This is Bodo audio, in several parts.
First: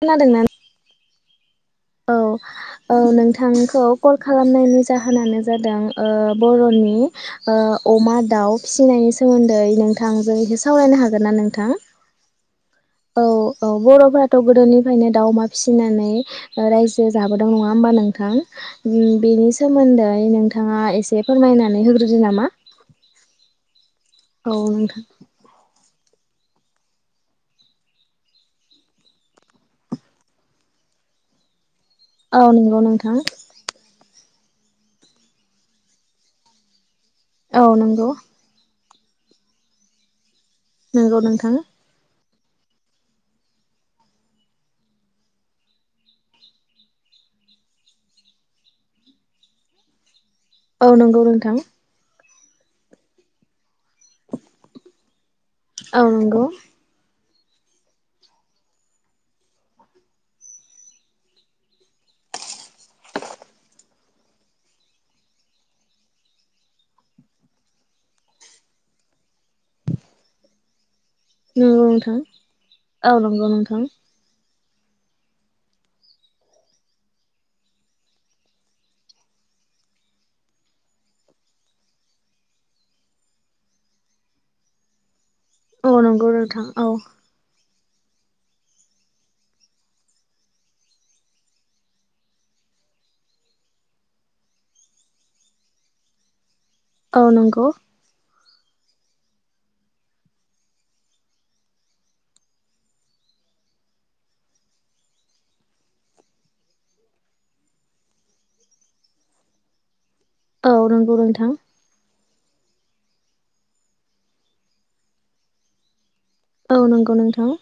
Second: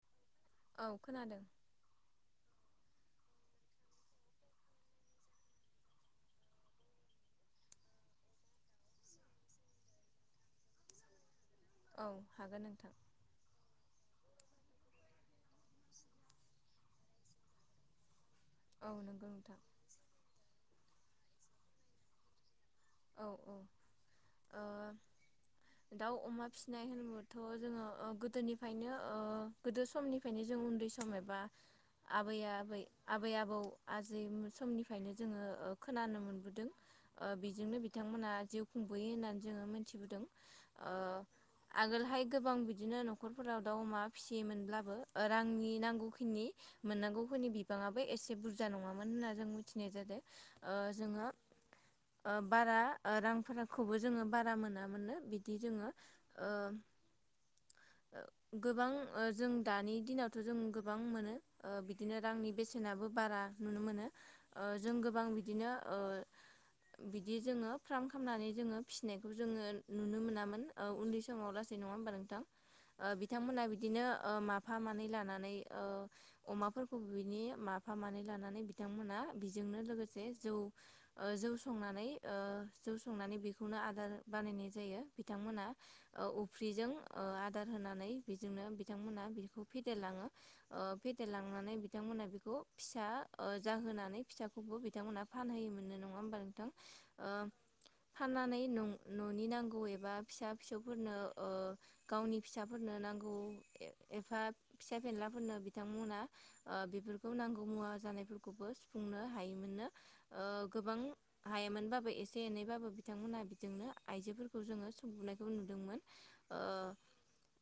खोनादों ना नों औ खोनादों। औ औ नोंथांखौ कल खालामनायनि जाहोनानो जादों ओ बर'नि ओ अमा दाउ फिसिनायनि सोमोन्दै नोंथांजों सावरायनो हागोन ना नों औ हागोन नोंथां। औ औ बर'फोराथ' गोदोनिफ्रायनो दाउ अमा फिसिनानै ओ‌ रायजो जाबोदों नङा होमबा नोंथां? औ उम नंगौ बेनि नोंथां सोमोन्दै नोंथाङा एसे एसे फोरमायनानै होग्रोदो नामा? औ औ। औ ओ नोंथां। दाउ अमा फिसिनाय होनोबाथ' जोङो ओ गोदोनिफायनो ओ गोदो समनिफायनो जों उन्दै सम एबा आबै औ आबै नंगौ नोंथां आबै आबौ आजे समनिफायनो जोङो ओ खोनानो मोनबोदों। औ बेजोंनो नंगौ बिथांमोनहा जिउ खुंबोयो होननानै जोङो मिथिबोदों। ओ नंगौ नोंथां आगोलहाय। गोबां बिदिनो न'खरफोराव दाउ अमा फिसियोमोनब्लाबो ओ रांनि नांगौखिनि मोननांगौखिनि बिबाङाबो एसे बुरजा नङामोन होनना जों मिथिनाय जादों। ओ औ नोंगौ जोङो नोंथां। ओ बारा ओ रांफोरा खौबो जोङो बारा मोनामोन नो बिदि जोङो औ नंगौ ओ गोबां ओ जों दानि दिनावथ' जों गोबां मोनो ओ बिदिनो रांनि बेसेनाबो बारा नुनो मोनो ओ जों गोबां बिदिनो ओ बिदि जोङो फ्राम खालामनानै जोङो फिनायखौ जोङो नुनो मोनामोन ओ उन्दै समाव लासै नङा होमबा नोंथां ओ औ नंगौ बिथांमोनहा नोंथां बिदिनो ओ मा फा मानै लानानै ओ अमाफोरखौ बिनि माफा मानै लानानै बिथांमोना बेजोंनो लोगोसे जौ ओ जौ स संनानै ओ जौ संनानै बेखौनो आदार बानायनाय जायो। बिथांमोना औ ओ नंगौ नोंथां उफ्रिजों औ ओ आदार होना नानै बेजोंनो बिथांमोना बेखौ फेदेरलाङो ओ फेदेरलांनानै बिथांमोना बेखौ फिसा जाहोनानै फिसाखौबो बिथांमोना फानहोयोमोननो नङा होमबा नो औ ओ नंगौ फाननानै नों न'नि नांगौ एबा फिसा फिसौफोरनो ओ गावनि फिसाफोरनो नांगौ एफा फिसा फेनलाफोरनो बिथांमोना ओ बेफोरखौ नांगौ मुवा जानायफोरखौबो सुफुंनो हायोमोननो। ओ औ गोबां नंगौ नों हायामोनबाबो एसे एनैबाबो बिथांमोनहा बिजोंनो आइजोफोरखौ जोङो संबुनायखौ नुदोंमोन। औ नंगौ नोंथां।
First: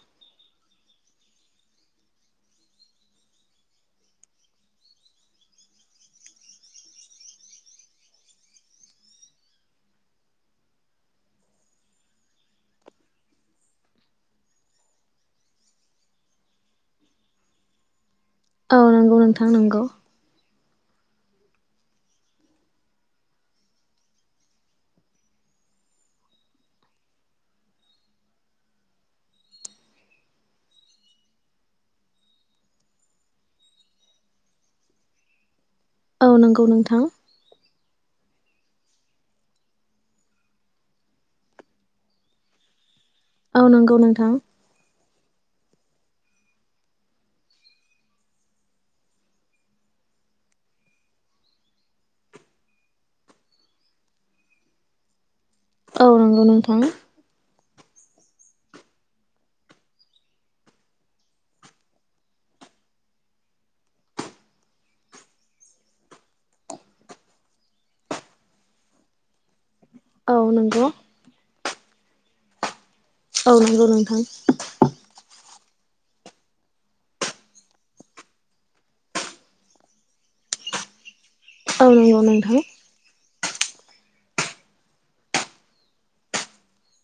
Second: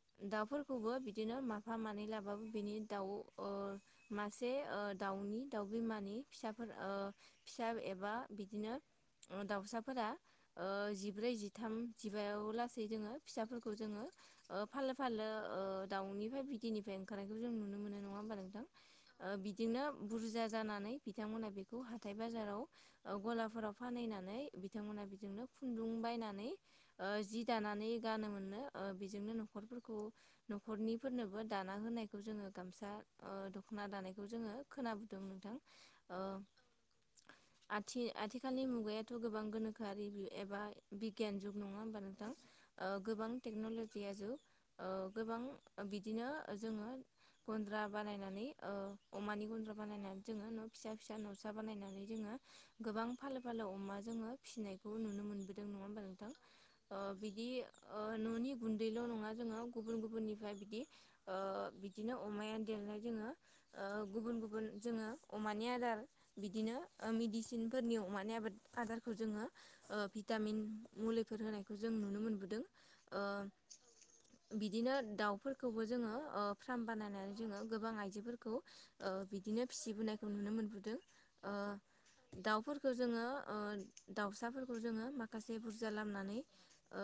खौबो बिदिनो माफा मानै लाबाबो बिनि दाउ ओ मासे ओ दाउनि दाउ बिमानि फिसाफोर ओ फिसा एबा बिद दिनो दाउसाफोरा ओ जिब्रै जिथाम जिबायाव लासै जोङो फिसाफोरखौ जोङो फाललो फाललो ओ दाउनिफ्राय बिदैनिफ्राय ओंखारनायखौ जों नुनो मोनो न नङा होमबा नोंथां औ नंगौ ओ नोंथां नंगौ बिदिनो बुरजा जानानै बिथांमोनहा बेखौ हाथाय बाजाराव गलाफोराव फानहैनानै बिथांमोनहा बेजोंनो खुन्दुं बायनानै ओ जि दानानै गानोमोननो बेजोंनो ओ न'खरफोरखौ न'खरनिफोरनोबो दाना होनायखौ जोङो गामसा ओ दख'ना दानायखौ जोङो खोनाबोदों नोंथां। औ नंगौ नोंथां। आथि-आथिखालनि मुगायाथ' गोबां गोनोखोआरि एबा बिगियान जुग नङा होमबा नोंथां? ओ गोबां औ नंगौ टेक्न'ल'जिया नोंथां जुग ओ गोबां बिदिनो जोङो गन्द्रा बानायनानै ओ अमानि गन्द्रा बानायनानै जोङो न' फिसा फिसा न'सा बानायनानै जोङो गोबां फालो फालो अमा जोङो फिनायखौ नुनो मोनबोदों नङा होमबा औ नोंथां? नंगौ ओ बिदि ओ न'नि गुन्दैल' नङा जोङो गुबुन गुबुननिफ्राय बिदि ओ बिदिनो अमाया देरनाय जोङो ओ गुबुन गुबुन जोङो अमानि आदार बिदिनो मेडिसिनफोरनि अमानि आबाद आदारखौ जोङो ओ‌ औ भिटामिन नंगौ मुलिफोर होनाय जों नुनो मोनबोदों। ओ औ नोंगौ नोंथां। खौबो जोङो फार्म बानायनानै जोङो गोबां आइजोफोरखौ ओ बिदिनो फिबोनायखौ नुनो मोनबोदों ओ औ नंगौ नोंथां दाउफोरखौ जोङो ओ दाउसाफोरखौ जोङो माखासे बुरजा लामनानै ओ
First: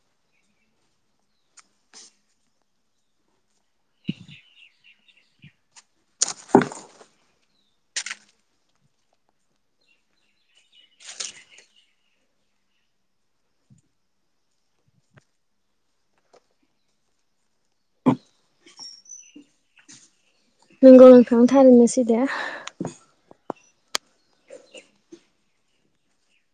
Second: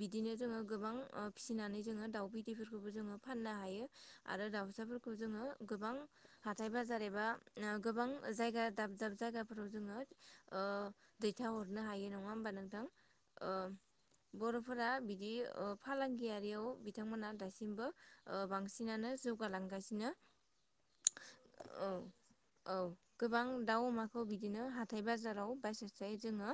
बिदिनो जोङो गोबां फिनानै जोङो दाउ बिदैफोरखौबो जोङो फाननो हायो आरो दाउसाफोरखौ जोङो गोबां हाथाय बाजार एबा गोबां जायगा दाब दाब जायगाफोराव जोङो ओ दैथाहरनो हायो नङा होमबा नोंथां ओ बर'फोरा बिदि फालांगियारियाव बिथांमोना दासिमबो ओ बांसिनानो जौगालांगासिनो। नंगौ नोंथां थारैनो औ सैथो। औ गोबां दाउ अमाखौ बिदिनो हाथाय बाजाराव बायसेस्राय जोङो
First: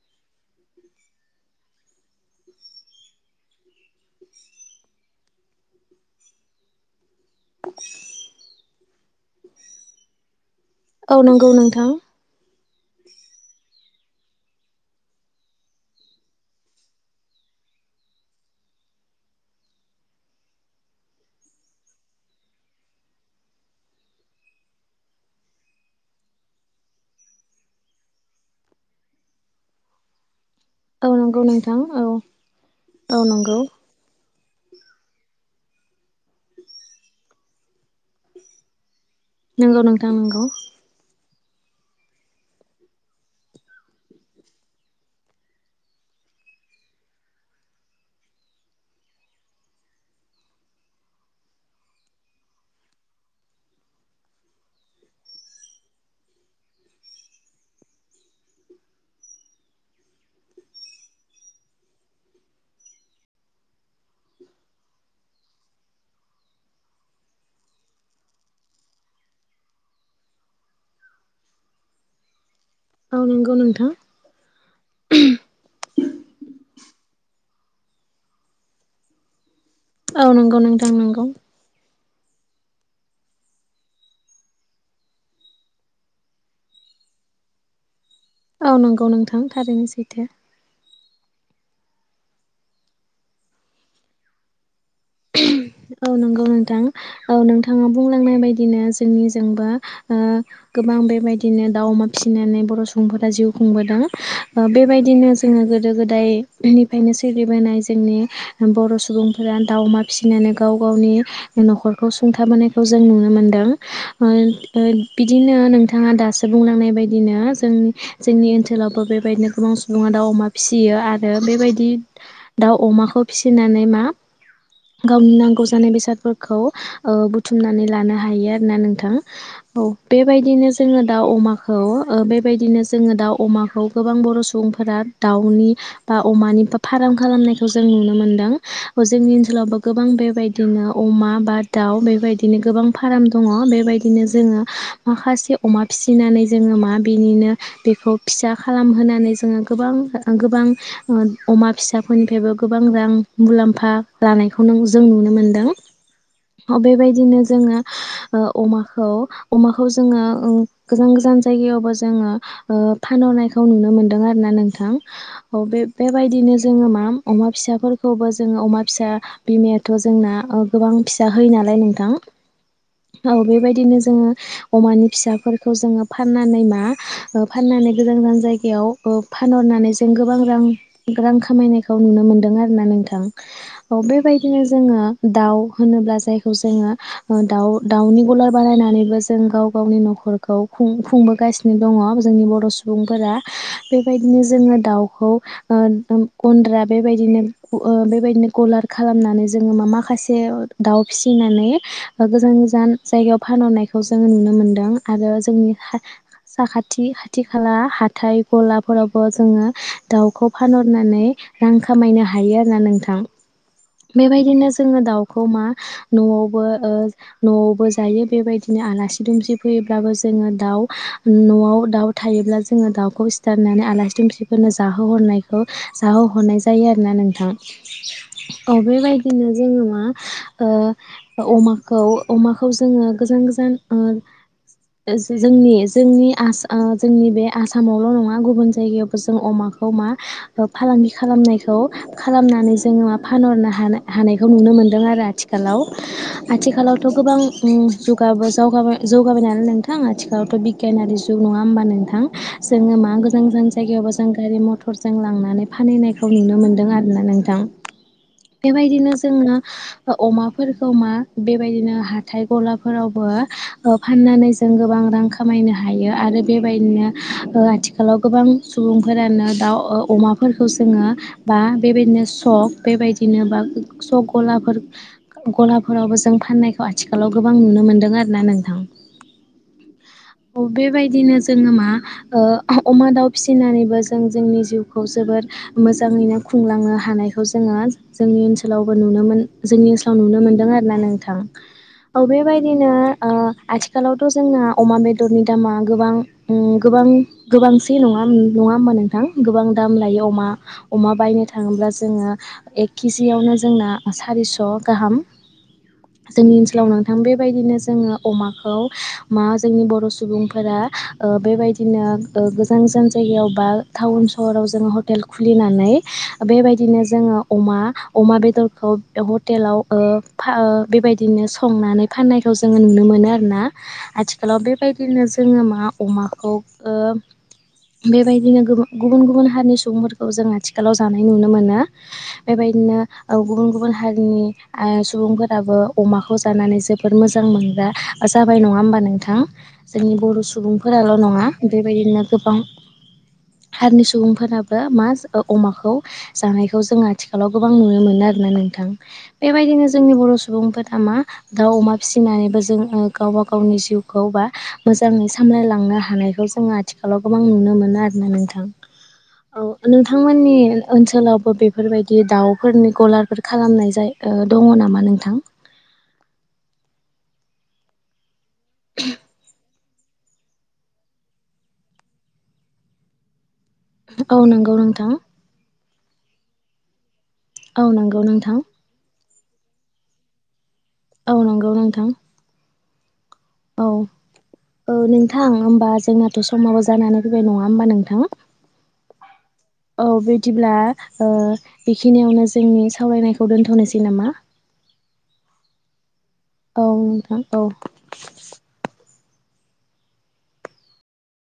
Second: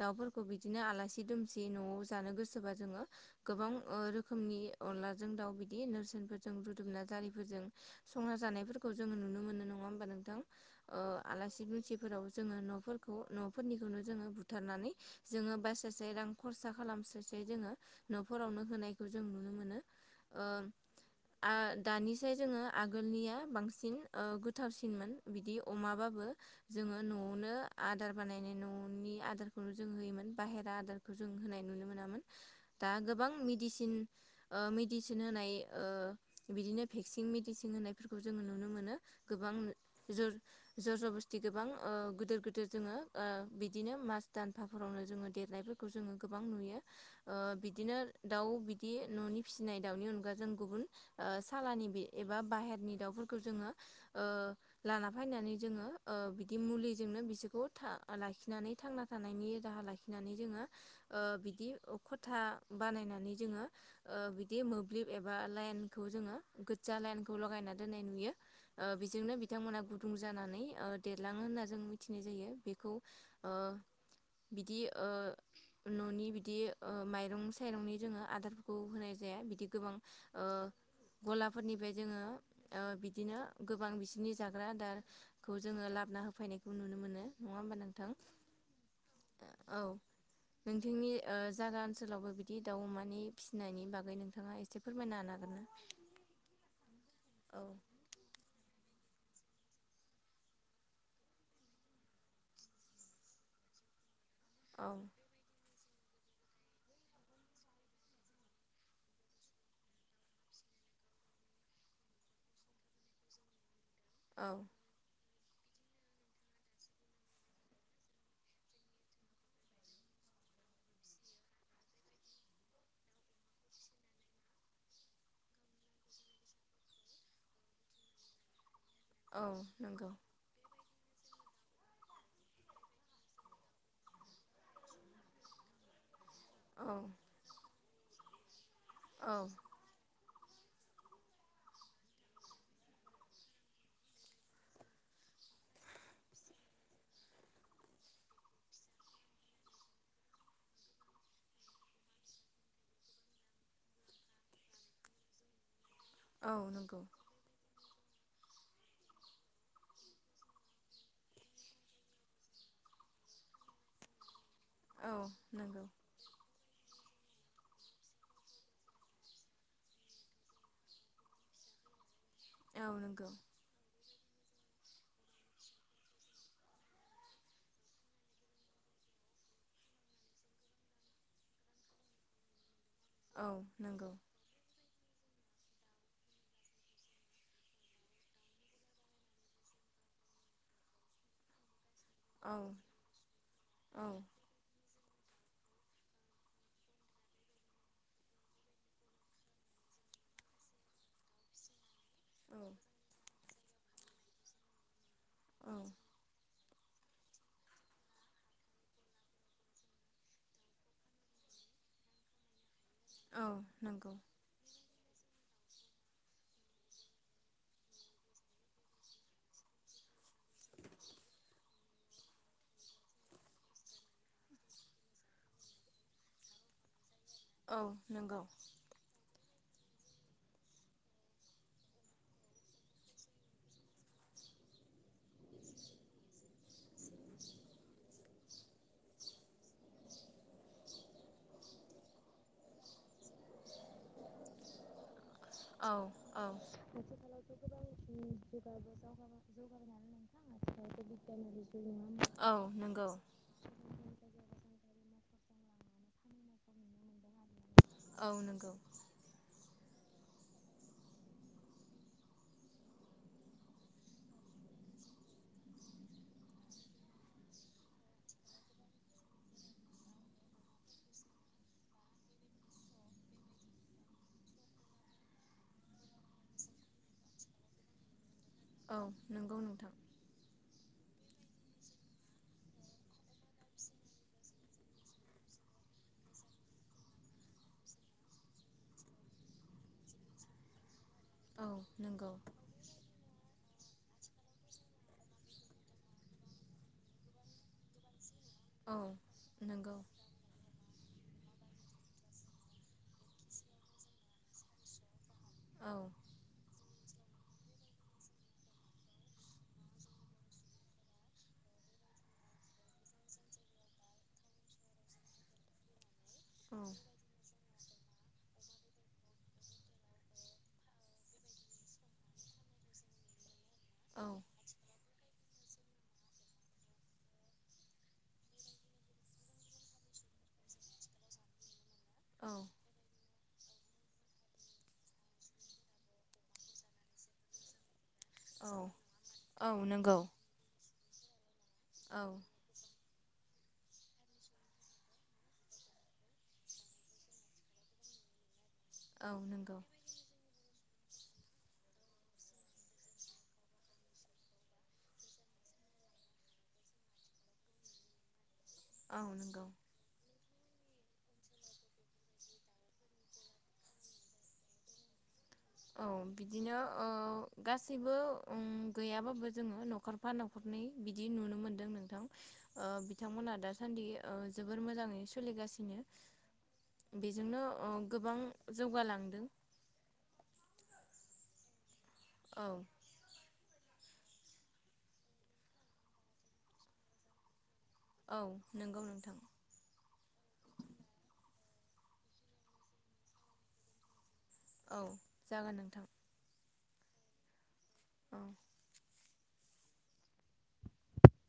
दाउफोरखौ बिदिनो आलासि दुमसि न'आव जानो गोसोबा जोङो गोबां रोखोमनि अनलाजों दाउ दाउ अमाखौ बिदिनो हाथाइ बाजाराव बायस्लायस्लाय जोङो दाउफोरखौ बिदिनो आलासि दुमसि न'आव जानो गोसोबा जोंङो गोबां ओ रोखोमनि अनलाजों दाउ बिदि नोरसोनफोरजों रुदुमना जारिफोरजों संना जानायफोरखौ जोङो नुनो मोनो। नङा होमबा नोंथां? औ नंगौ आलासि नोंथां दुमसिफोराव जोङो न'फोरख खौ न'फोरनिखौनो जोङो बुथारनानै जोङो बायस्लायस्लाय रां खरसा खालामस्लायस्लाय जोङो न'फोरावनो होनायखौ नुनो मोनो ओ आ दानिसाय जोङो आगोलनिया बांसिन ओ गोथारसिनमोन बिदि अमाबाबो बो जोङो न'आवनो आदार बानायनाय न'नि आदारखौनो जों होयोमोन। बाहेरा आदारखौ औ जों नंगौ होनाय नोंथां नुनो औ मोनामोन दा औ गोबां नंगौ मेडिसिन ओ मेडिसिन होनाय ओ बिदिनो भेक्सिं मेडिसिन होनायफोरखौ जोङो नुनो मोनो। नंगौ नोंथां नंगौ। ज बस्थि गोबां ओ गोदोर गोदोर जोङो ओ बिदिनो मास दानफाफोरावनो जोङो देरनायफोरखौ जोङो गोबां नुयो ओ बिदिनो दाउ बिदि न'नि फिसिनाय दाउनि अनगा जों गुबुन ओ सालानि बे एबा बाहेरनि दाउफोरखौ जोङो ओ लाना फायनानै जोंङो ओ बिदि मुलिजोंनो बिसोरखौ था लाखिनानै थांना थानायनि राहा लाखिनानै जोंङो ओ बिदि ओ खथा बानायनानै जोंङो ओ बिदि मोब्लिब एबा लाइनखौ जोंङो गोजा लाइनखौ लगायना दोननाय नुयो ओ बिजोंनो बिथांमोना गुुदुं ज जानानै ओ देरलाङो होनना जों मिथिनाय जायो। बेखौ औ नंगौ ओ नोंथां बिदि ओ न'नि बिदि ओ माइरं स खायरंनि जोङो आदारखौ होनाय जाया बिदि गोबां औ ओ नंगौ नोंथां नंगौ गलाफोरनिफ्राय जोङो ओ बिदिनो गोबां बिसोरनि जाग्रा आदार खौ जोङो लाबना होफैनायखौ नुनो मोनो नङा होमबा नोंथ औ नंगौ नोंथां थारैनो सैथो। नोंथांनि ओ जागा ओनसोलावबो बिदि दाउ अमानि फिसिनायनि बागै नोंथाङा एसे फोरमायना होनो हागोन ना? औ नंगौ नोंथां। औ नोंथाङा बुंलांनाय बायदिनो ज जोंनिजोंबा ओ गोबां बेबायदिनो दाउ अमा फिसिनानै बर' सुबुंफोरा जिउ खुंबोदों। ओ औ बेबायदिनो जोङो गोद दो गोदायनिफ्रायनो सोलिबोनाय जोंनि बर' सुबुंफोरा दाउ, अमा फिसिनानै गो गाव गावनि न'खरखौ सुंथाबोनायखौ जों नुनो मोनदों। [unintelligible] ओन औ ओन बिदिनो नोंथाङा दासो बुंलांनाय बायदिनो जोंनि जोंनि ओनसोलावबो बेबायदिनो गोबां सुबुङा दाउ, अमा फिसियो आरो बेबायदि दाउ अमाखौ फिसिनानै मा गावनि नांग गौ जानाय बेसादफोरखौ ओ बुथुमनानै लानो हायो आरोना नोंथ थां औ बेबायदिनो जोङो दाउ, अमा ख खौ ओ बेबायदिनो जोङो दाउ, अमाखौ गोबां बर' सुबुंफोरा दाउनि बा अमानि बा औ फाराम खालामनायखौ ज जों नुनो मोनदों। ओ जोंनि औ ओनसोलावबो गोबां बे दिनो अमा बा दाउ बेबायदिनो गोबां फाराम दङ बेबायदिनो जोङो माखासे अमा फिसिनानै जोङो मा बिनिनो बेखौ फिसा खालामहोनानै जोङो गोबां ओ गोबां ओ अमा फिसाफोरनिफ्रायबो गोबां रां मुलाम्फा लानायखौ नों जों नुनो मोनो। दों औ ह नंगौ बेबायदिनो जोङो ओ अमाखौ अमाखौ जोङो ओं गोजान गोजान जायगायावबो जोङो ओ फानहरनायखौ नुनो मोनदों आरोना नोंथ थां औ बे बेबायदिनो जोङो माम अमा फिसाफोरखौबो जोङो अमा फिसा बिमायाथ' जोंना औ गोबां फिसा होयो नालाय नोंथां औ बेबायदिनो जोङो अमानि फिसाफोरखौ जोङो फाननानै मा फाननानै गोजान गोजान जायगायाव फानहरनानै जों गोबां रां खामायनायखौ नुनो मोनदों आरोना नों थां औ बेबायदिनो जोङो दाउ होनोब्ला जायखौ जोङो दाउ-दाउनि गलार बानायनानैबो जों गाव गावनि न'खरखौ खुंबोगासिनो दङ जोंनि औ बर' सुबुंफोरा औ बेबायदिनो जोङो दाउ खौ ओ गुन्द्रा बेबायदिनो ओ बेबायदिनो गलार खालामनानै जोंङो मा-मा माखासे दाउ फिसिनानै गोजान-गोजान जायगायाव फानहरनायखौ जोंङो नुनो मोनदों। आरो जोंनि औ खा साखाथि खाथि खाला हाथाय गलाफोरावबो जोंङो दाउखौ फानहरनानै रां खामायनो हायो आरोना नों थां औ नंगौ बेबायदिनो जों दाउखौ मा न'आवबो ओ न'आवबो जायो बेबायदिनो आलासि दुमसि फैयोब्लाबो जोंङो दाउ नआव दाउ थायोब्ला जोंङो दाउखौ सिथारनानै आलासि दुमसिफोरनो जाहोहरनायखौ जाहोहरनाय जायो आरोना नों थां औ नंगौ औ बेबायदिनो जोंल' नंङा ओ अमाखौ अमाखौ जोंङो गोजान-गोजान ओ‌ जों जोंनि-जोंनि बे आसामावल नंङा गुबुन जायगायावबो जों अमाखौ मा फालांगि खालामनायखौ खालामनानै जोंङो फानहरनो हा हानाय। बेखौ नुनो मोन्दों आरो आथि आथिखालाव औ औ आथिखालावथ' गोबां उं जौगा जौगाबाय नालाय नोंथां आथिखालावथ बिगियानारि जुग नंङा होमबा नोंथां औ जोंङो नंगौ मा गोजान-गोजान जायगायावबो जों गारि मथर जों लांनानै फानहैनायखौ नुनो मोनदों आरोना नोंथां औ नंगौ बेबायदिनो। अमाफोरखौ मा बेबायदिनो हाथाय गलाफोरावबो ओ फाननानै जों गोबां रां खामायनो हायो आरो बेबायदिनो ओ आथिखालाव गोबां सुबुंफोरानो दाउ अमाफोरखौ जोंङो बा बेबायदिनो सक बेबायदिनो बा। स गलाफोर गलाफोरावबो जों फाननायखौ आथिखालाव गोबां नुनो मोनदों आरोना नों औ नोंगौ नोंथां बिदिनो जोंङो ओ मा अमा दाउ फिसिनानैबो जों जोंनि जिउखौ जोबोर मोजांङैनो खुंलांनो हानायखौ जोंङो जोंनि ओनसोल ओनसोलावबो नुनोमोन जोंनि ओनसोलाव नुनो मोन्दों आरोना नों थां औ औ नंगौ बेबायदिनो आथिखालावथ जोंना अमा बेदरनि दामा गोबां-गोबां गोबांसै नंङा ओम नंङा होनबा औ नोंथां गोबां दाम नंगौ लायो अमा-अमा बायनो थांङोब्ला जोंयो एक के जि‌ यावनो जोंना सारिस' गाहाम औ जोंनि ओनसोलावनो थां बेबायदिनो जोंङो अमाखौ मा जोंनि बर सुबुंफोरा ओ बेबायदिनो गोजान-गोजान जायगायाव बा टाउन सहराव जोंङो हटेल खुलिनानै। बेबायदिनो जोंङो अमा-अमा बे खौ हटेलाव बेबायदिनो संनानै फाननायखौ जोंङो नुनो मोनो आरोना औ आथिखालाव बेबायदि बिदिनो जोंङो मा अमाखौ ओ‌ बेबायदिनो गुबुन-गुबुन हारिनि सुबुंफोरखौ जों आथिखालाव जानाय नुनो मोनो। बेबायदिनो ओ गुबुन-गुबुन हारिनि सुबुंफोराबो अमाखौ जानानै जोबोद मोजां मोनग्रा जाबाय औ नंङा होनबा नोंथां औ जोंनि नंगौ बर' सुबुं फोराल नंङा बेबायदिनो औ गोबां हारिनि सुबुंफोराबो मा अमाखौ जानायखौ जों आथिखालाव गोबां नुनो मोनो। ना आरोना थां औ नंगौ बेबायदिनो जोंनि बर सुबुंफोर दा मा दाउ अमा फिसिनानैबो जों गावबा गावनि जिउखौ बा मोजाङै सामलायलांनो हानायखौ जोङो आथिखालाव गोबां नुनो मोनो आरोना नोंथां औ नोंथांमोननि ओनसोलावबो बेफोरबायदि दाउफोरनि गलारफोर खालामनाय जाय दङ नामा नोंथां औ बिदिनो गासैबो गैयाबाबो जोङो न'- खरफा न'खरनै बिदि नुनो मोन्दों नोंथां बिथांमोनहा दा सान्दि औ नंगौ जोबोर नोंथां मोजाङै सोलिगासिनो बेजोंनो औ नंगौ गोबां नोंथां जौगालांदों औ नंगौ नोंथां औ औ नोंथां होमबा जोंनाथ' समाबो जानानै फैबाय होमबा नोंथां? औ नंगौ नोंथां औ बिदिब्ला बेखिनियावनो जोंनि सावरायनायखौ दोन्थ'नोसै नामा। औ जागोन नोंथां औ नोंथां औ औ